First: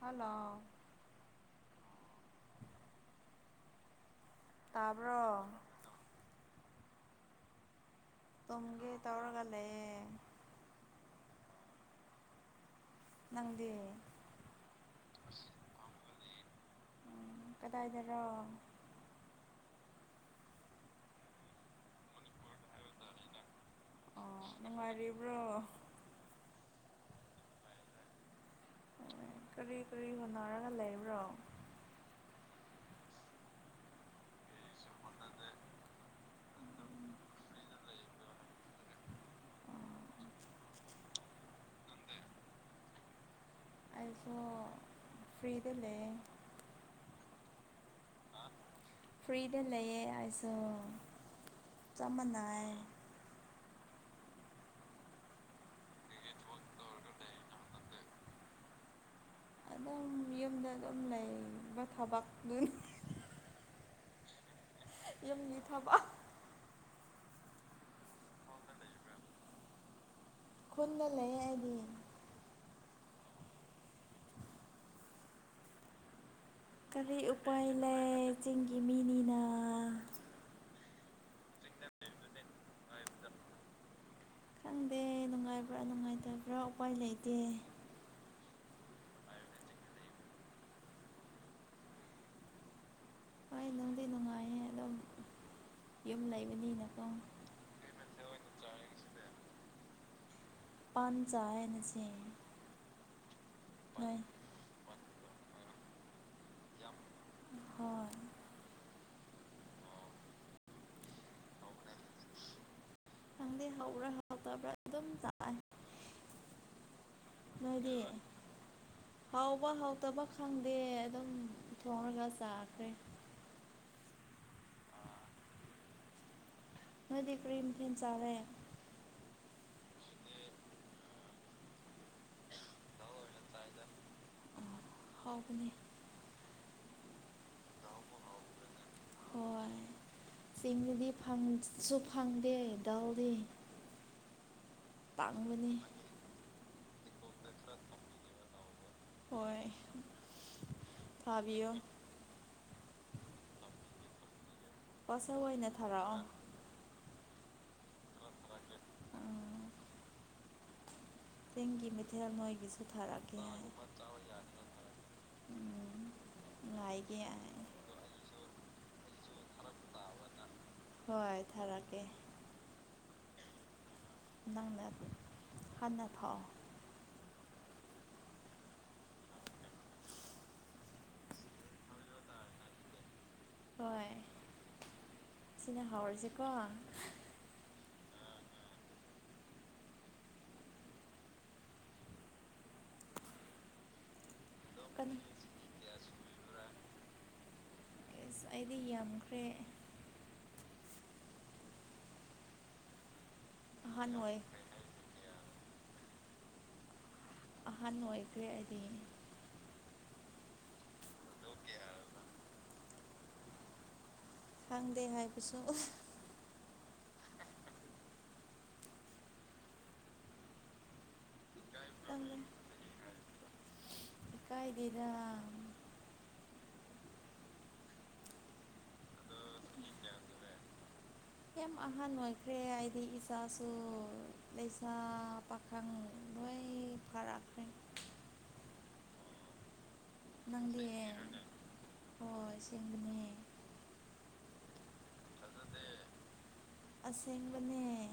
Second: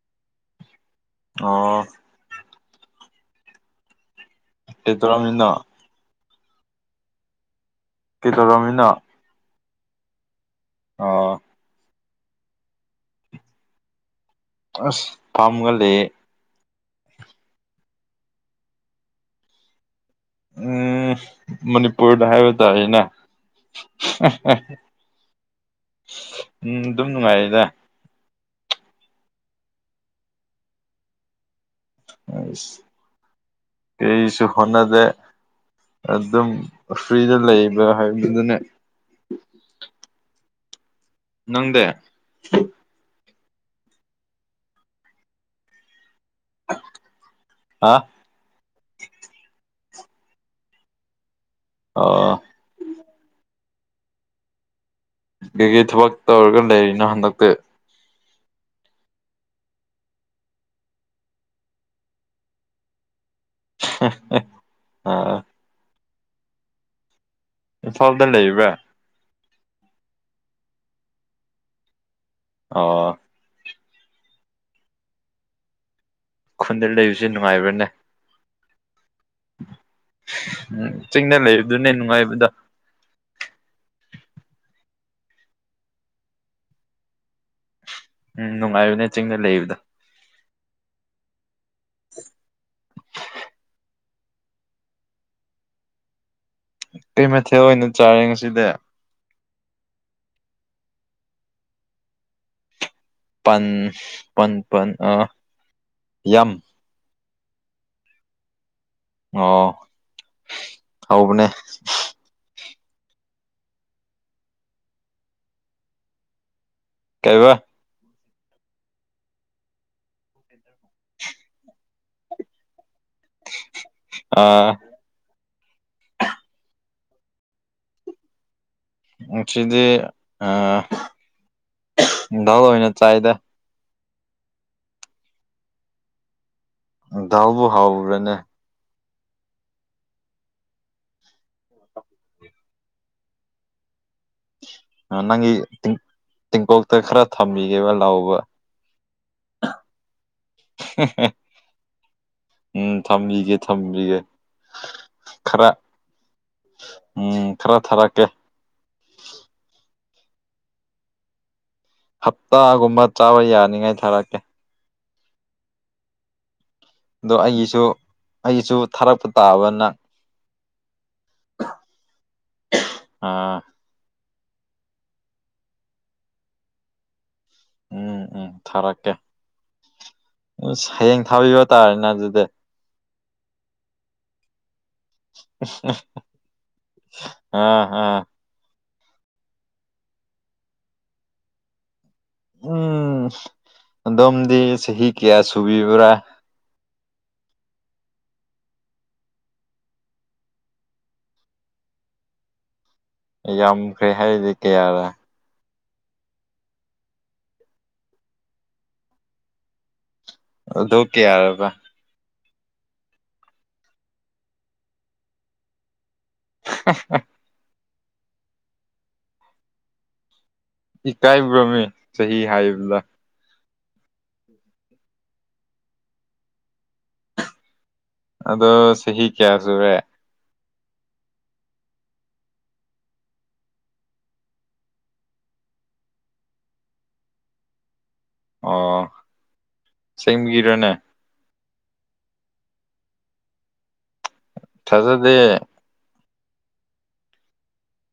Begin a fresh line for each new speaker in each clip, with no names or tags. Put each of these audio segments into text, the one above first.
hello
ꯑꯣ ꯍ
ꯇꯥꯕ꯭ꯔꯣ
ꯇꯔꯝꯃꯤꯗ
ꯇꯝꯒꯦ
ꯀꯩꯗꯧꯔꯝꯃꯤꯅꯣ
ꯇꯧꯔꯒꯂ
ꯑꯣ
ꯅꯪꯗꯤ
ꯑꯁ ꯄꯥꯝꯒꯦ
ꯎꯝ ꯀꯗꯥꯏꯗꯔꯣ
ꯎꯝ ꯃꯅꯤꯄꯨꯔꯗ ꯍꯥꯏꯕ ꯇꯥꯔ ꯑꯩꯅ
ꯑꯣ ꯅꯨꯡꯉꯥꯏꯔꯤꯕ꯭ꯔꯣ
ꯎꯝ ꯑꯗꯨꯝ ꯅꯨꯡꯉꯥꯏꯔꯗ
ꯑꯣ ꯀꯔꯤ ꯀꯔꯤ ꯍꯣꯅꯔꯒ ꯂꯩꯕ꯭ꯔꯣ
ꯀꯁꯨ ꯍꯅꯗꯦ ꯑꯗꯨꯝ ꯐ꯭ꯔꯤꯗ ꯂꯩꯕ꯭ꯔꯥ ꯍꯥꯏꯕꯗꯨꯗꯨꯅꯦ ꯅꯪꯗꯦ
ꯑꯁꯨ ꯐ꯭ꯔꯔꯤꯗ ꯂꯩ
ꯑ
ꯐ꯭ꯔꯤꯗ ꯂꯩꯑ ꯑꯩꯁꯨ ꯆꯞ
ꯑꯣ
ꯃꯥꯟꯅꯩ
ꯀꯩꯀꯩ ꯊꯕꯛ ꯇꯧꯔꯒ ꯂꯩꯔꯤꯅꯣ ꯍꯟꯗꯛꯇꯤ
ꯑꯗꯨꯝ ꯌꯨꯝꯗ ꯑꯗꯨꯝ ꯂꯩꯕ ꯊꯕꯛ ꯑꯗꯨ
[unintelligible]
ꯌꯨꯝꯒꯤ ꯐꯕ
ꯏꯝꯐꯥꯜꯗ ꯂꯩꯕ꯭ꯔꯥ
ꯈꯨꯟꯗ ꯂꯩ ꯑꯩꯗꯤ
ꯑꯣ ꯈꯨꯟꯗ ꯂꯩꯕꯕꯁꯤꯦ ꯅꯨꯡꯉꯥꯏꯕ꯭ꯔꯅꯦ
ꯆꯤꯡ ꯃꯤꯅꯤꯅ
ꯎꯝ ꯆꯤꯡꯅ ꯂꯩꯕꯗꯨꯅꯦ ꯅꯨꯡꯉꯥꯏꯕꯗ
ꯈꯪꯗꯦ ꯅꯨꯡꯉꯥꯏꯕ꯭ꯔꯥ ꯅꯨꯡꯉꯥꯏꯇꯕ꯭ꯔꯥ ꯎꯄꯥꯏ ꯂꯩꯇꯦ
ꯅꯨꯡꯉꯥꯏꯌꯨꯅꯦ ꯆꯤꯡꯗ ꯂꯩꯕꯗ
ꯍꯣꯏ ꯅꯨꯡꯗꯤ ꯅꯨꯡꯉꯥꯏꯌꯦ ꯑꯗꯨꯝ ꯌꯨꯝ ꯂꯩꯕ
ꯀꯩ ꯃꯊꯦꯜ ꯑꯣꯏꯅ ꯆꯥꯔꯦ ꯉꯁꯤꯗꯤ
ꯄꯥꯟꯖꯥꯏꯅꯁ
ꯄꯟ ꯄꯟꯄꯟ ꯑ ꯌꯥꯝꯝ
ꯍꯣꯏ
ꯑꯣ ꯍꯥꯎꯕꯅꯦ
ꯈꯪꯗꯦ ꯍꯧꯕ꯭ꯔꯥ ꯍꯧꯗꯕ꯭ꯔꯥ ꯑꯗꯨꯝ ꯆꯥꯛ
ꯀꯩꯕ
ꯃꯗꯤ ꯍꯥꯎꯕ ꯍꯥꯎꯇꯕ ꯈꯪꯗꯦ ꯑꯗꯨꯝ ꯊꯣꯡꯉꯒ ꯆꯥꯈ꯭ꯔꯦ
ꯑꯥ
ꯃꯗꯤ ꯄ꯭ꯔꯔꯤꯝ ꯊ ꯆꯥꯂꯦ
ꯁꯤꯗꯤ ꯗꯥꯜ ꯑꯣꯏꯅ ꯆꯥꯏꯗ
ꯍꯥꯎ ꯀꯅꯤ
ꯗꯥꯎꯕꯨ ꯍꯥꯎꯨꯔꯅꯦ
ꯆꯤꯡꯗꯨꯗꯤꯁꯨ ꯐꯪꯗꯦ ꯗꯥꯎꯗꯤ
ꯅꯪꯒꯤ ꯇꯤꯡꯀꯣꯛꯇ ꯈꯔ ꯊꯝꯕꯤꯒꯦꯕ ꯂꯥꯎꯕ
ꯍꯣꯏ ꯐꯥꯕꯤꯌꯣ
ꯎꯝ ꯊꯝꯕꯤꯒꯦ ꯊꯝꯕꯤꯒꯦ
ꯄꯣꯠꯁꯧ
ꯈꯔ
ꯑꯣꯏꯅ ꯊꯥꯔꯛꯑꯣ
ꯎꯝ ꯈꯔ ꯊꯥꯔꯛꯀꯦ
ꯎꯝ ꯆꯤꯡꯒꯤ ꯃꯩꯊꯦꯜ ꯅꯣꯏꯒꯤꯁꯨ
ꯍꯞꯇꯥꯒꯨꯝꯕ
ꯊꯥꯔꯛꯀꯦ
ꯆꯥꯕ
ꯍꯥꯏ
ꯌꯥꯅꯤꯉꯥꯏ ꯊꯥꯔꯛꯀꯦ
ꯎꯝ ꯉꯥꯏꯒꯦ
ꯑꯗꯣ
ꯍꯥꯏ
ꯑꯩꯒꯤꯁꯨ ꯑꯩꯒꯤꯁꯨ ꯊꯥꯔꯛꯄ ꯇꯥꯕ ꯅꯪ
ꯍꯣꯏ ꯊꯔꯒꯦ
ꯑꯥ
ꯅꯪꯅ ꯍꯥꯟꯅ ꯐꯥꯎ
ꯎꯝ ꯎꯝ ꯊꯥꯔꯛꯀꯦ ꯎ ꯍꯌꯦꯡ ꯊꯥꯕꯤꯕ ꯇꯥꯔꯦꯅꯦ ꯑꯗꯨꯗꯤ
ꯍꯣꯏ ꯁꯤꯅ ꯍꯧꯔꯁꯤꯀꯣ
ꯑꯥ ꯑꯥ ꯎꯝ ꯑꯗꯣꯝꯗꯤ ꯆꯍꯤ
ꯀꯩꯅꯣ
ꯀꯌꯥ ꯁꯨꯕꯤꯕ꯭ꯔꯥ
ꯑꯦꯁ ꯑꯩꯗꯤ ꯌꯥꯝꯈ꯭ꯔꯦ
ꯌꯥꯝꯈ꯭ꯔꯦ
ꯑꯍꯟ ꯑꯣꯏ
ꯍꯥꯏꯔꯗꯤ ꯀꯌꯥꯔꯦ
ꯑꯍꯥꯟꯕ ꯅꯨꯡ ꯑꯣꯏꯈ꯭ꯔꯦ ꯑꯩꯗꯤ
ꯑꯗꯨꯣꯛ ꯀꯦ ꯌꯥꯔꯕ
ꯈꯪꯗꯦ ꯍꯥꯏꯕꯁꯨ
[unintelligible] ꯏꯀꯥꯏꯈꯨꯔꯝꯃꯤ
ꯈꯪꯗꯦ
ꯆꯍꯤ ꯍꯥꯏꯕꯗ
ꯏ ꯀꯥꯏꯗꯔꯥ
ꯑꯗꯣ ꯆꯍꯤ ꯀꯌꯥ ꯁꯨꯔꯦ
ꯌꯥꯝ ꯑꯍꯥꯟ ꯑꯣꯏꯈ꯭ꯔꯦ ꯍꯥꯏꯗꯤ ꯏꯆꯥꯁꯨ ꯂꯩꯁꯥ ꯄꯥꯈꯪ ꯂꯣꯏ ꯐꯥꯔꯛꯈ꯭ꯔꯦ
[unintelligible] ꯑꯣ
ꯅꯪꯗꯤ
ꯁꯦꯝꯦꯡꯒꯤꯔꯅꯦ
ꯍꯣꯏ ꯁꯤꯒꯅꯦ
ꯊꯖꯗꯦ
ꯑꯁꯦꯡ ꯃꯅꯦꯅꯦ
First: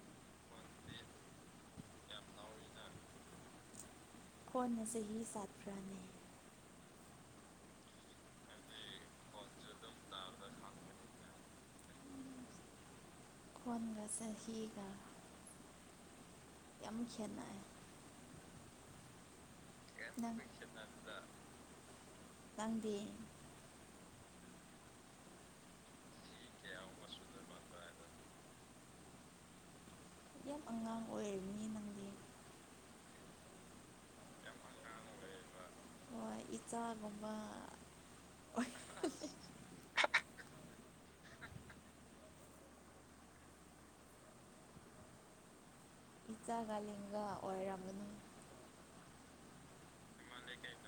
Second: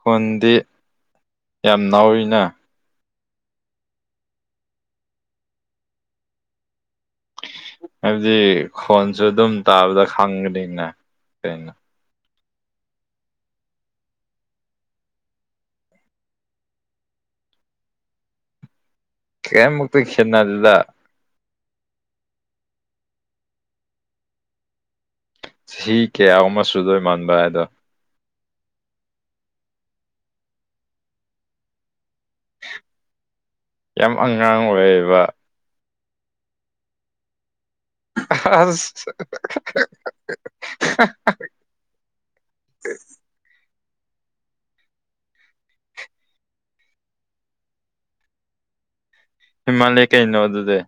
ꯈꯨꯣꯟꯗꯤ ꯌꯥꯝ ꯥꯎꯔꯤꯅ
ꯀꯣꯟꯅ ꯆꯍꯤ ꯁꯥꯠꯈ꯭ꯔꯅꯤ
[unintelligible] ꯍꯥꯏꯕꯗꯤ ꯈꯣꯟꯁꯨ ꯑꯗꯨꯝ ꯇꯥꯕꯗ ꯈꯪꯒꯅꯤꯅ ꯀꯩꯅꯣ
ꯀꯣꯟꯒ ꯆ ꯍꯒ ꯌꯥꯝ ꯈꯦꯠꯅ
ꯀꯦꯃ ꯄꯤꯟꯅ ꯑꯗꯨꯂ
ꯇꯥꯟꯕꯤ
ꯆꯍꯤ ꯀꯌꯥꯨꯝ ꯑꯃꯁ ꯁꯨꯗꯣꯏ ꯃꯥꯟꯕ ꯍꯥꯏꯗꯣ
ꯌꯥꯝ ꯑꯉꯥꯡ ꯑꯣꯏꯔꯤꯕꯅꯤ ꯅꯪꯗꯤ
ꯌꯥꯝ ꯑꯉꯥꯡ ꯑꯣꯏꯌꯦꯕ
ꯑꯣ ꯏꯆꯥꯒꯨꯝꯕ
ꯑ
ꯑꯣꯏ
ꯎ
ꯏꯆꯥ ꯒꯥꯂꯤꯒ ꯑꯣꯏꯔꯝꯃꯅꯤ
ꯍꯤꯃꯂꯌꯥ ꯀꯩꯩꯅꯣꯗꯗꯦ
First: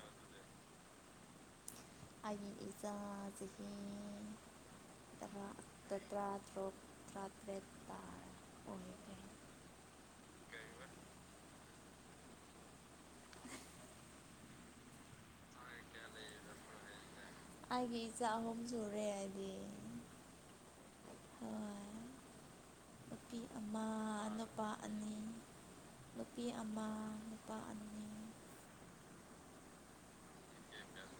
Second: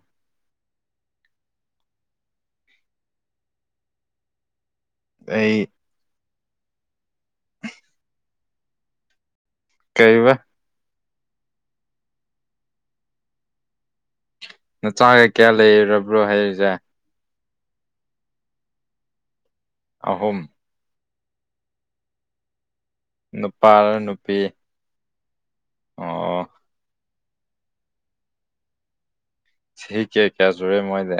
ꯑꯩꯒꯤ ꯏꯆꯥ ꯆꯍꯤ ꯇꯔꯥꯒ
ꯑꯩ
ꯇꯔꯥ ꯭ꯔ꯭ꯔꯥ ꯇ ꯑꯣꯏꯦ
ꯀꯩꯕ ꯅꯆꯥꯒ ꯀꯌꯥ ꯂꯩꯔꯕ꯭ꯔꯣ ꯍꯥꯏꯔꯤꯁꯦ
ꯍꯥꯏꯦ ꯏ ꯆ ꯍꯝꯁꯨꯨꯔꯔꯦ ꯍꯥꯏꯗꯤ
ꯑꯍꯨꯝ
ꯍꯣꯏ ꯅꯨꯄꯤ ꯑꯃ
ꯅꯨꯄꯥꯔ ꯅꯨꯄꯤ
ꯅꯨꯄꯥ ꯑꯅꯤ ꯅꯨꯄꯤ
ꯑꯣ
ꯑꯃ ꯅꯨꯄꯥ ꯑꯅꯤ
ꯁꯤ ꯀꯦ ꯀꯌꯥꯖꯔꯦ ꯃꯣꯏꯅꯦ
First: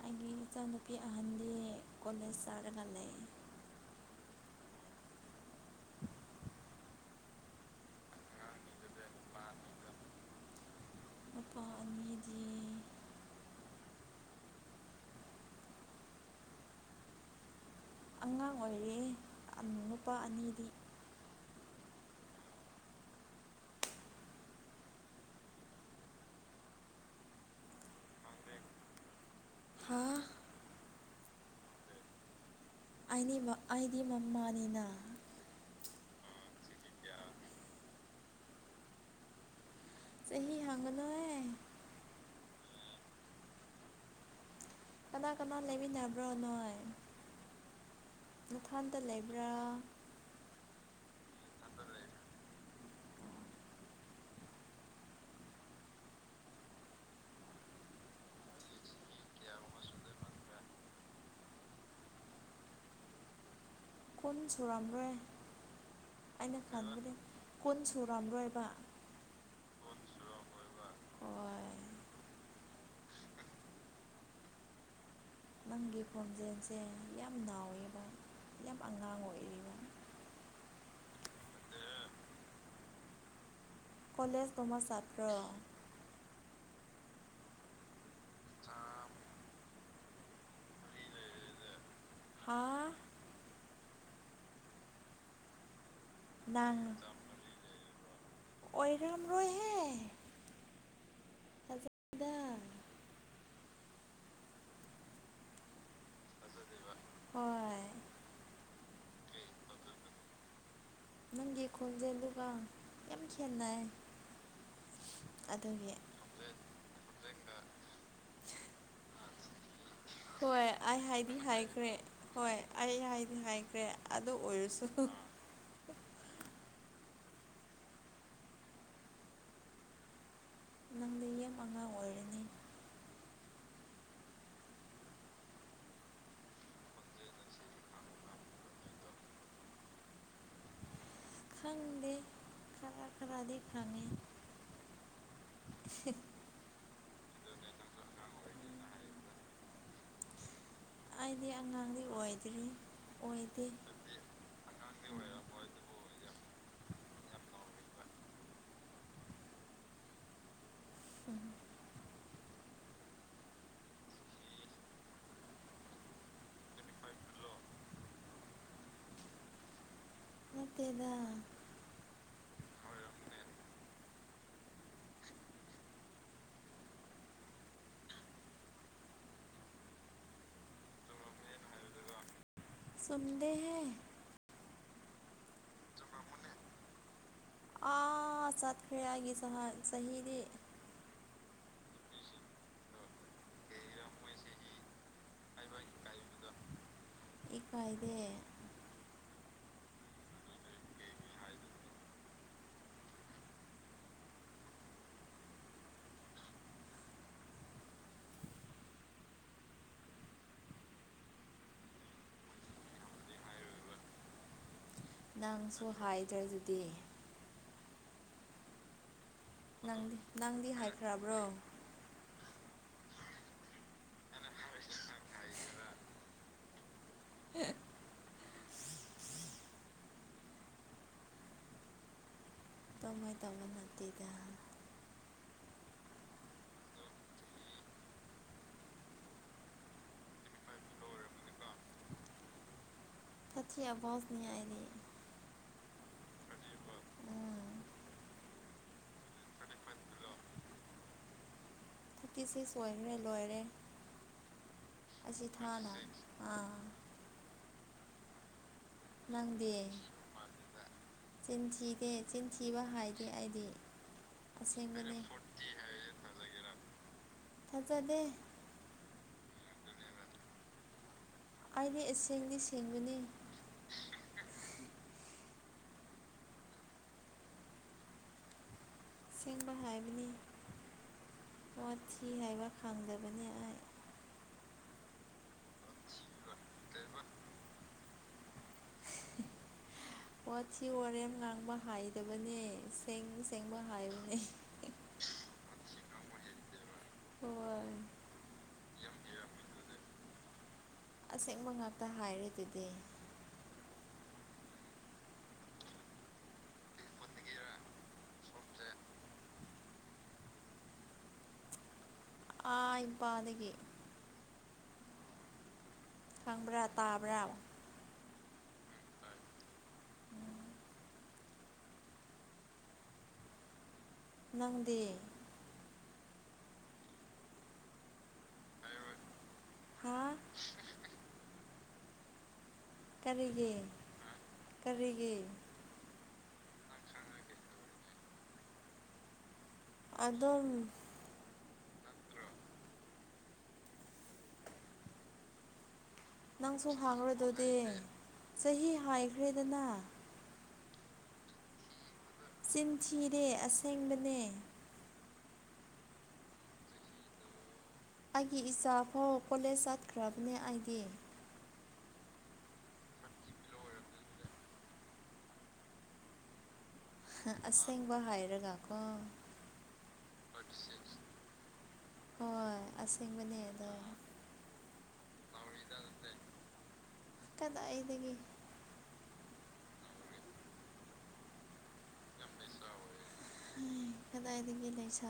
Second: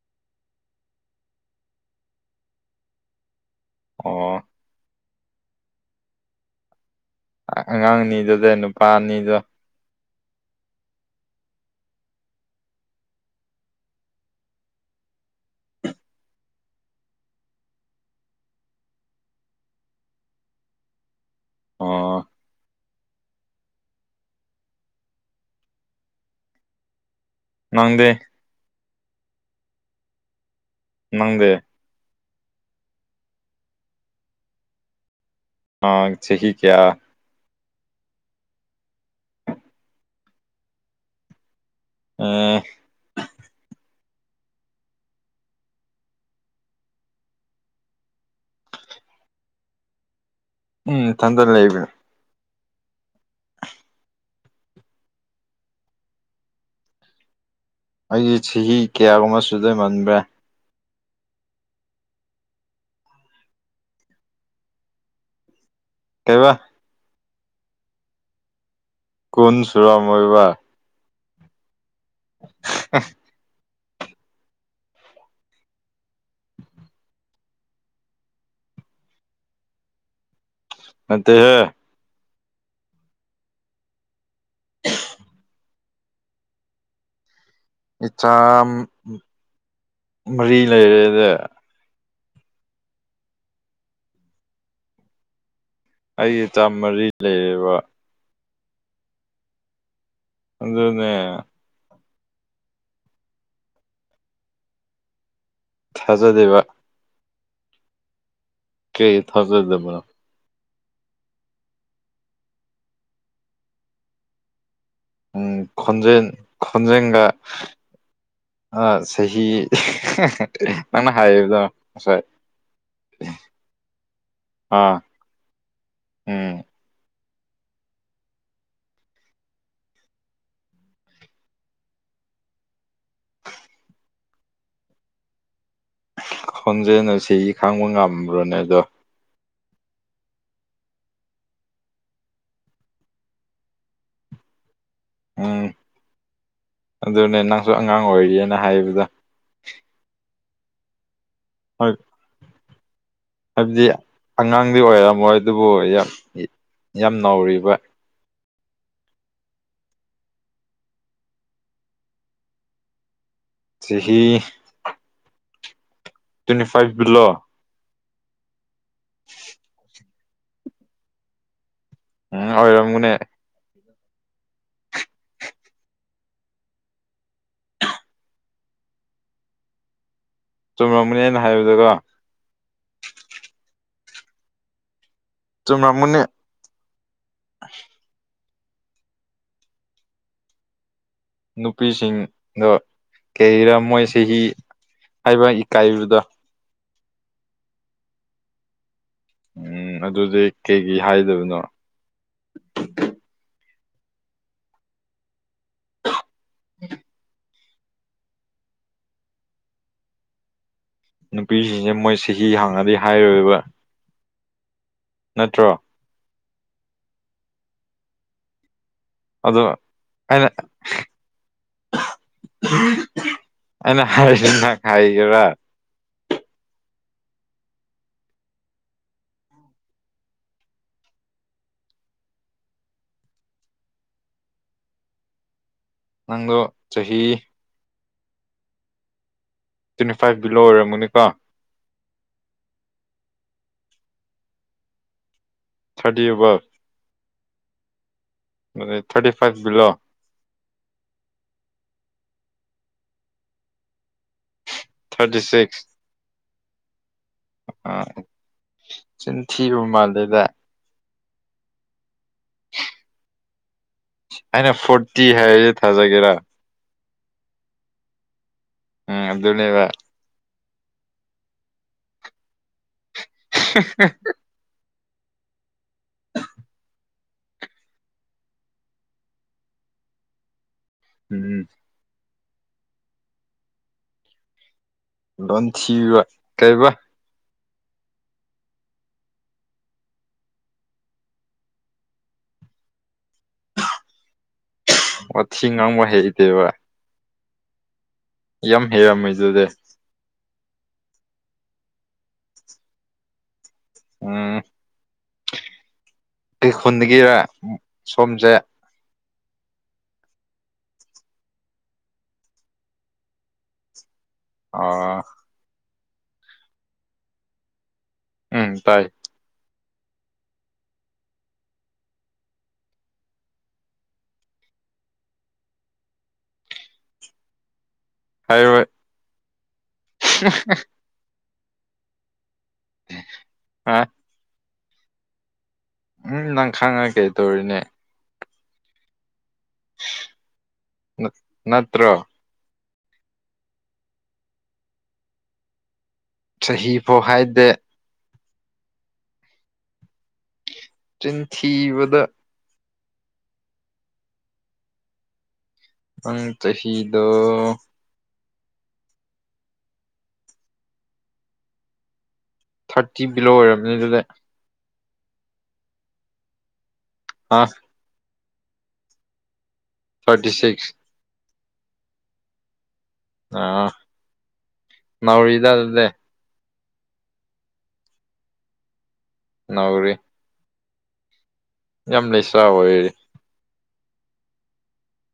ꯑꯩꯒꯤ ꯏꯆꯥꯅꯨꯄꯤ ꯑꯍꯟꯗꯤ ꯀꯣꯂꯦꯖ ꯆꯥꯔꯒ ꯂꯩ
ꯑꯣ ꯑꯉꯥꯡ ꯑꯅꯤꯗꯨꯗ ꯅꯨꯄꯥ ꯑꯅꯤꯗꯣ
ꯅꯨꯄꯥ ꯑꯅꯤꯗꯤ ꯑꯉꯥꯡ ꯑꯣꯏꯔꯦ ꯅꯨꯄꯥ ꯑꯅꯤꯗꯤ
ꯑ ꯅꯪꯗꯦ
ꯍꯥ
ꯅꯪꯗꯦ
ꯑꯩ ꯑꯩꯗꯤ ꯃꯃꯥꯅꯤꯅ
ꯑꯥ ꯆꯍꯤꯍꯤ ꯀꯌꯥ
ꯆꯍꯤꯍꯤ ꯍꯪꯒꯅꯣꯦ
ꯑ
ꯀꯅꯥ ꯀꯅꯥ ꯂꯦꯕꯤ ꯅꯕ꯭ꯔꯣ ꯅꯣꯏ ꯅꯊꯥꯟꯗ ꯂꯩꯕ꯭ꯔꯥ
ꯎꯝ ꯊꯟꯗ ꯂꯩꯕꯤꯅ ꯑꯩꯒꯤ ꯆꯍꯤ ꯀꯌꯥꯒꯨꯝꯕ ꯁꯨꯗꯩꯃꯟꯕ꯭ꯔꯦ
ꯀꯨꯟ ꯁꯨꯔꯝꯂꯣꯏ
ꯀꯩꯕ
ꯑꯩꯅ ꯈꯟꯕꯗꯤ ꯀꯣꯟ ꯁꯨꯔꯥꯝꯂꯣꯏꯕ
ꯀꯣꯟ ꯆꯨꯔꯝ ꯑꯣꯏꯔꯤꯕ
ꯍꯣꯏ
[unintelligible]
ꯅꯪꯒꯤ ꯈꯣꯟꯖꯦꯜꯁꯦ ꯌꯥꯝ ꯅꯥꯥꯎꯋꯦꯕ
ꯑꯠꯇ ꯍꯦ
ꯀꯂꯦꯖ ꯀꯃ ꯁꯇ꯭ꯔ
ꯏꯆꯥ ꯃꯔꯤ ꯂꯩꯔꯦꯗ
ꯍꯥ
ꯑꯩ ꯆꯥꯝ ꯃꯔꯤ ꯂꯩꯕ
ꯑꯣꯏꯔꯝ ꯔꯣꯏꯍꯦ
ꯑꯗꯨꯗꯅꯦ
ꯗ
ꯊꯥꯖꯗꯦꯕ
ꯍꯣꯏꯣꯏ
ꯀꯩ ꯊꯖꯗꯕ
ꯅꯪꯒꯤ ꯈꯣꯟꯖꯦꯜ ꯑꯗꯨꯒꯒ ꯌꯥꯝ ꯈꯦꯠꯅꯩ
ꯎꯝ
ꯑꯗꯨꯒꯤ
ꯈꯣꯟꯖꯦꯟ ꯈꯣꯟꯖꯦꯟꯒ ꯆꯍꯤ
ꯍꯣꯏ ꯑꯩ
ꯅꯪꯅ
ꯍꯥꯏꯗꯤ
ꯍꯥꯏꯕꯗꯣ
ꯍꯥꯏꯈ꯭ꯔꯦ
ꯉꯁꯥꯏ
ꯍꯣꯏ ꯑꯩ ꯍꯥꯏꯗꯤ ꯍꯥꯏꯈ꯭ꯔꯦ ꯑꯗꯨ ꯑꯣꯏꯔꯁꯨ
ꯑꯥ ꯎꯝ
ꯅꯪꯗꯤ ꯌꯦꯦꯝ ꯑꯉꯥꯡ ꯑꯣꯏꯔꯅꯤ
ꯈꯣꯟꯖꯦꯅ ꯁꯤ ꯈꯥꯡꯕ ꯉꯝꯕ꯭ꯔꯣꯅꯦ ꯑꯗꯣ
ꯈꯪꯗꯦ ꯈꯔ ꯈꯔꯗꯤ ꯈꯪꯉꯦ
ꯑ
ꯁꯤꯞ
ꯑꯗꯨꯅꯦ ꯅꯪꯁꯨ ꯑꯉꯥꯡ ꯑꯣꯏꯔꯤꯑꯅ ꯍꯥꯏꯕꯗ
ꯑꯩꯗꯤ
ꯍꯣꯏ
ꯑꯉꯥꯡꯗꯤ ꯑꯣꯏꯗ꯭ꯔꯤ ꯑꯣꯏꯗꯦ
ꯍꯥꯏꯕꯗꯤ ꯑꯉꯥꯡꯗꯤ ꯑꯣꯏꯔꯝꯃꯣꯏ ꯑꯗꯨꯕꯨ ꯌꯥꯝ ꯅꯧꯔꯤꯕ ꯆꯍꯤꯍꯤ ꯇ꯭ꯋꯦꯟꯇꯤ ꯐꯥꯏꯚ ꯕꯤꯂꯣ [unintelligible]
ꯅꯠꯇꯦꯗ
ꯎꯝ ꯑꯣꯏꯣꯏꯔꯝꯒꯨꯅꯦ ꯆꯨꯝꯔꯝꯕꯅꯦꯅ ꯍꯥꯏꯕꯗꯀꯣ
ꯆꯨꯝꯗꯦꯍꯦ
ꯆꯨꯝꯃꯝꯒꯅꯤ
ꯑ ꯆꯠꯈ꯭ꯔꯦ ꯑꯩꯒꯤ ꯁꯍꯥꯟ ꯆꯍꯤꯗꯤ
ꯅꯨꯄꯤꯁꯤꯡꯗꯣ ꯀꯩꯔ ꯃꯣꯏ ꯆꯍꯤ ꯍꯥꯏꯕ ꯏꯀꯥꯏꯕꯗꯣ
ꯏ ꯐꯏꯗ
ꯎꯝ ꯑꯗꯨꯗꯤ ꯀꯩ ꯀꯩ ꯍꯥꯏꯗꯕꯅꯣ ꯎ ꯅꯨꯄꯤꯁꯤꯡꯁꯦ ꯃꯣꯏ ꯆꯍꯤ ꯍꯥꯡꯉꯗꯤ ꯍꯥꯏꯔꯣꯏꯕ ꯅꯠꯇ꯭ꯔꯣ
ꯅꯪꯁꯨ ꯍꯥꯏꯗ꯭ꯔꯦ ꯑꯗꯨꯗꯤ
ꯑꯗꯣ
ꯅꯪꯗꯤ
ꯑꯩꯅ
ꯅꯪꯗꯤ ꯍꯥꯏꯈ꯭ꯔꯕ꯭ꯔꯣ
ꯑꯩꯅ ꯍꯥꯏꯁꯅ ꯈꯥꯏꯒꯦꯔ
ꯍ ꯇꯃꯩ ꯇꯃꯜꯇꯗ
ꯅꯪꯗꯣ ꯆꯍꯤ ꯇ꯭ꯋꯦꯟꯇꯤ ꯐꯥꯏꯚ ꯕꯤꯂꯣ ꯑꯣꯏꯔꯦ ꯃꯨꯅꯤꯀꯥ
ꯀꯊꯤ ꯑ ꯥꯎꯁꯅꯤꯌꯥ ꯑꯔꯤ
ꯇꯗꯤꯕ
ꯎꯝ
ꯃ thirty five below
thirty six ꯑꯣꯏꯈ꯭ꯔꯦ ꯂꯣꯏꯔꯦ
ꯊꯥꯔꯇꯤ
ꯑꯁꯤ
ꯁꯤꯛꯁ
ꯊꯥꯅ ꯑꯥ
ꯑ ꯁꯤꯅ ꯊꯤꯔꯨ ꯃꯥꯜꯂꯦꯗ
ꯆꯁꯤꯗꯦ ꯆꯤꯟ ꯊꯤꯕ ꯍꯥꯏꯗꯤ ꯑꯩꯗꯤ
ꯑꯩꯅ
ꯑꯁꯦꯡꯕꯅꯤ
ꯐꯣꯔꯇꯤ ꯍꯥꯏꯔꯗꯤ [inaudible]
ꯊꯆꯗꯦ
ꯎꯝ ꯑꯗꯨꯗꯨ ꯂꯩꯕ
ꯑꯩꯗꯤ ꯑꯁꯦꯡꯗꯤ ꯁꯦꯡꯕꯅꯤ
[inaudible]
ꯁꯦꯝꯦꯡꯕ ꯍꯥꯏꯕꯅꯤ
ꯎꯝ
ꯀꯤ ꯍꯥꯏꯕ ꯈꯪꯗꯕꯅꯤ ꯑꯩ
ꯂꯝ ꯊꯤꯕ ꯀꯩꯕ
ꯑꯣꯊꯤ ꯋꯥꯔꯦꯝ ꯉꯥꯡꯕ ꯍꯥꯏꯗꯕꯅꯦ ꯁꯦꯡ ꯁꯦꯡꯕ ꯍꯥꯏꯕꯅꯦ
ꯑꯣꯊꯤ ꯉꯥꯡꯕ ꯍꯩꯇꯦꯕ
ꯍꯣꯏ
ꯌꯥꯝ ꯍꯦ ꯌꯥꯝꯩꯗꯨꯗꯦ
ꯑꯁꯦꯡꯕ ꯉꯥꯛꯇ ꯍꯥꯏꯔꯦ ꯑꯗꯨꯗꯤ
ꯎꯝ ꯑꯩ ꯈꯨꯟꯗꯒꯤꯔ ꯁꯣꯝꯁꯦ
ꯇꯥꯏꯄꯥꯗꯒꯤ
ꯑꯥ
ꯈꯪꯕ꯭ꯔꯥ ꯇꯥꯕ꯭ꯔꯥ
ꯎꯝ ꯇꯥꯏ
ꯅꯪꯗꯤ
ꯍꯥꯏꯔꯣꯏ
ꯍꯥ ꯀꯔꯤꯒꯤ
ꯑ
ꯀꯔꯤꯒꯤ
ꯎꯝ ꯅꯪ ꯈꯪꯉꯒ ꯀꯩ ꯇꯧꯔꯤꯅꯦ
ꯑꯗ
ꯀꯨꯇ꯭ꯔ
ꯅꯪꯁꯨ
ꯆꯍꯤꯐꯥꯎ ꯍꯥꯏꯗꯦ
ꯍꯥꯡꯉꯗꯗꯤ ꯆꯍꯤ ꯍꯥꯏꯈ꯭ꯔꯦꯗꯅ
ꯆꯤꯟꯊꯤꯕꯗ
ꯇꯤꯟꯊꯤꯔꯦ ꯑꯁꯦꯡꯕꯅꯦ
ꯑꯪ ꯆꯍꯤ ꯆꯍꯤꯗ
ꯑꯩꯒꯤ ꯏꯆꯥ ꯐꯥꯎ ꯀꯣꯂꯦꯖ ꯆꯠꯈ꯭ꯔꯕꯅꯦ ꯑꯩꯒꯤ
ꯊꯥꯔꯇꯤ ꯕꯤꯂꯣ ꯑꯣꯏꯔꯕꯅꯤ ꯑꯗꯨꯗ ꯑ
ꯑꯁꯦꯡꯕ ꯍꯥꯏꯔꯒ ꯀꯣ
ꯊꯥꯔꯇꯤ ꯁꯤꯛꯁ
ꯍꯣꯏ ꯑꯁꯦ
ꯑꯥ ꯅꯧꯋꯗꯗꯦ
ꯀꯗꯥꯏꯗꯒꯤ
ꯅꯎꯔꯤꯔꯤ ꯌꯥꯝꯅꯤꯁꯥ ꯑꯣꯏꯔꯤ
ꯍꯥꯏ ꯀꯗꯥꯏꯗꯒꯤ ꯂꯩꯁ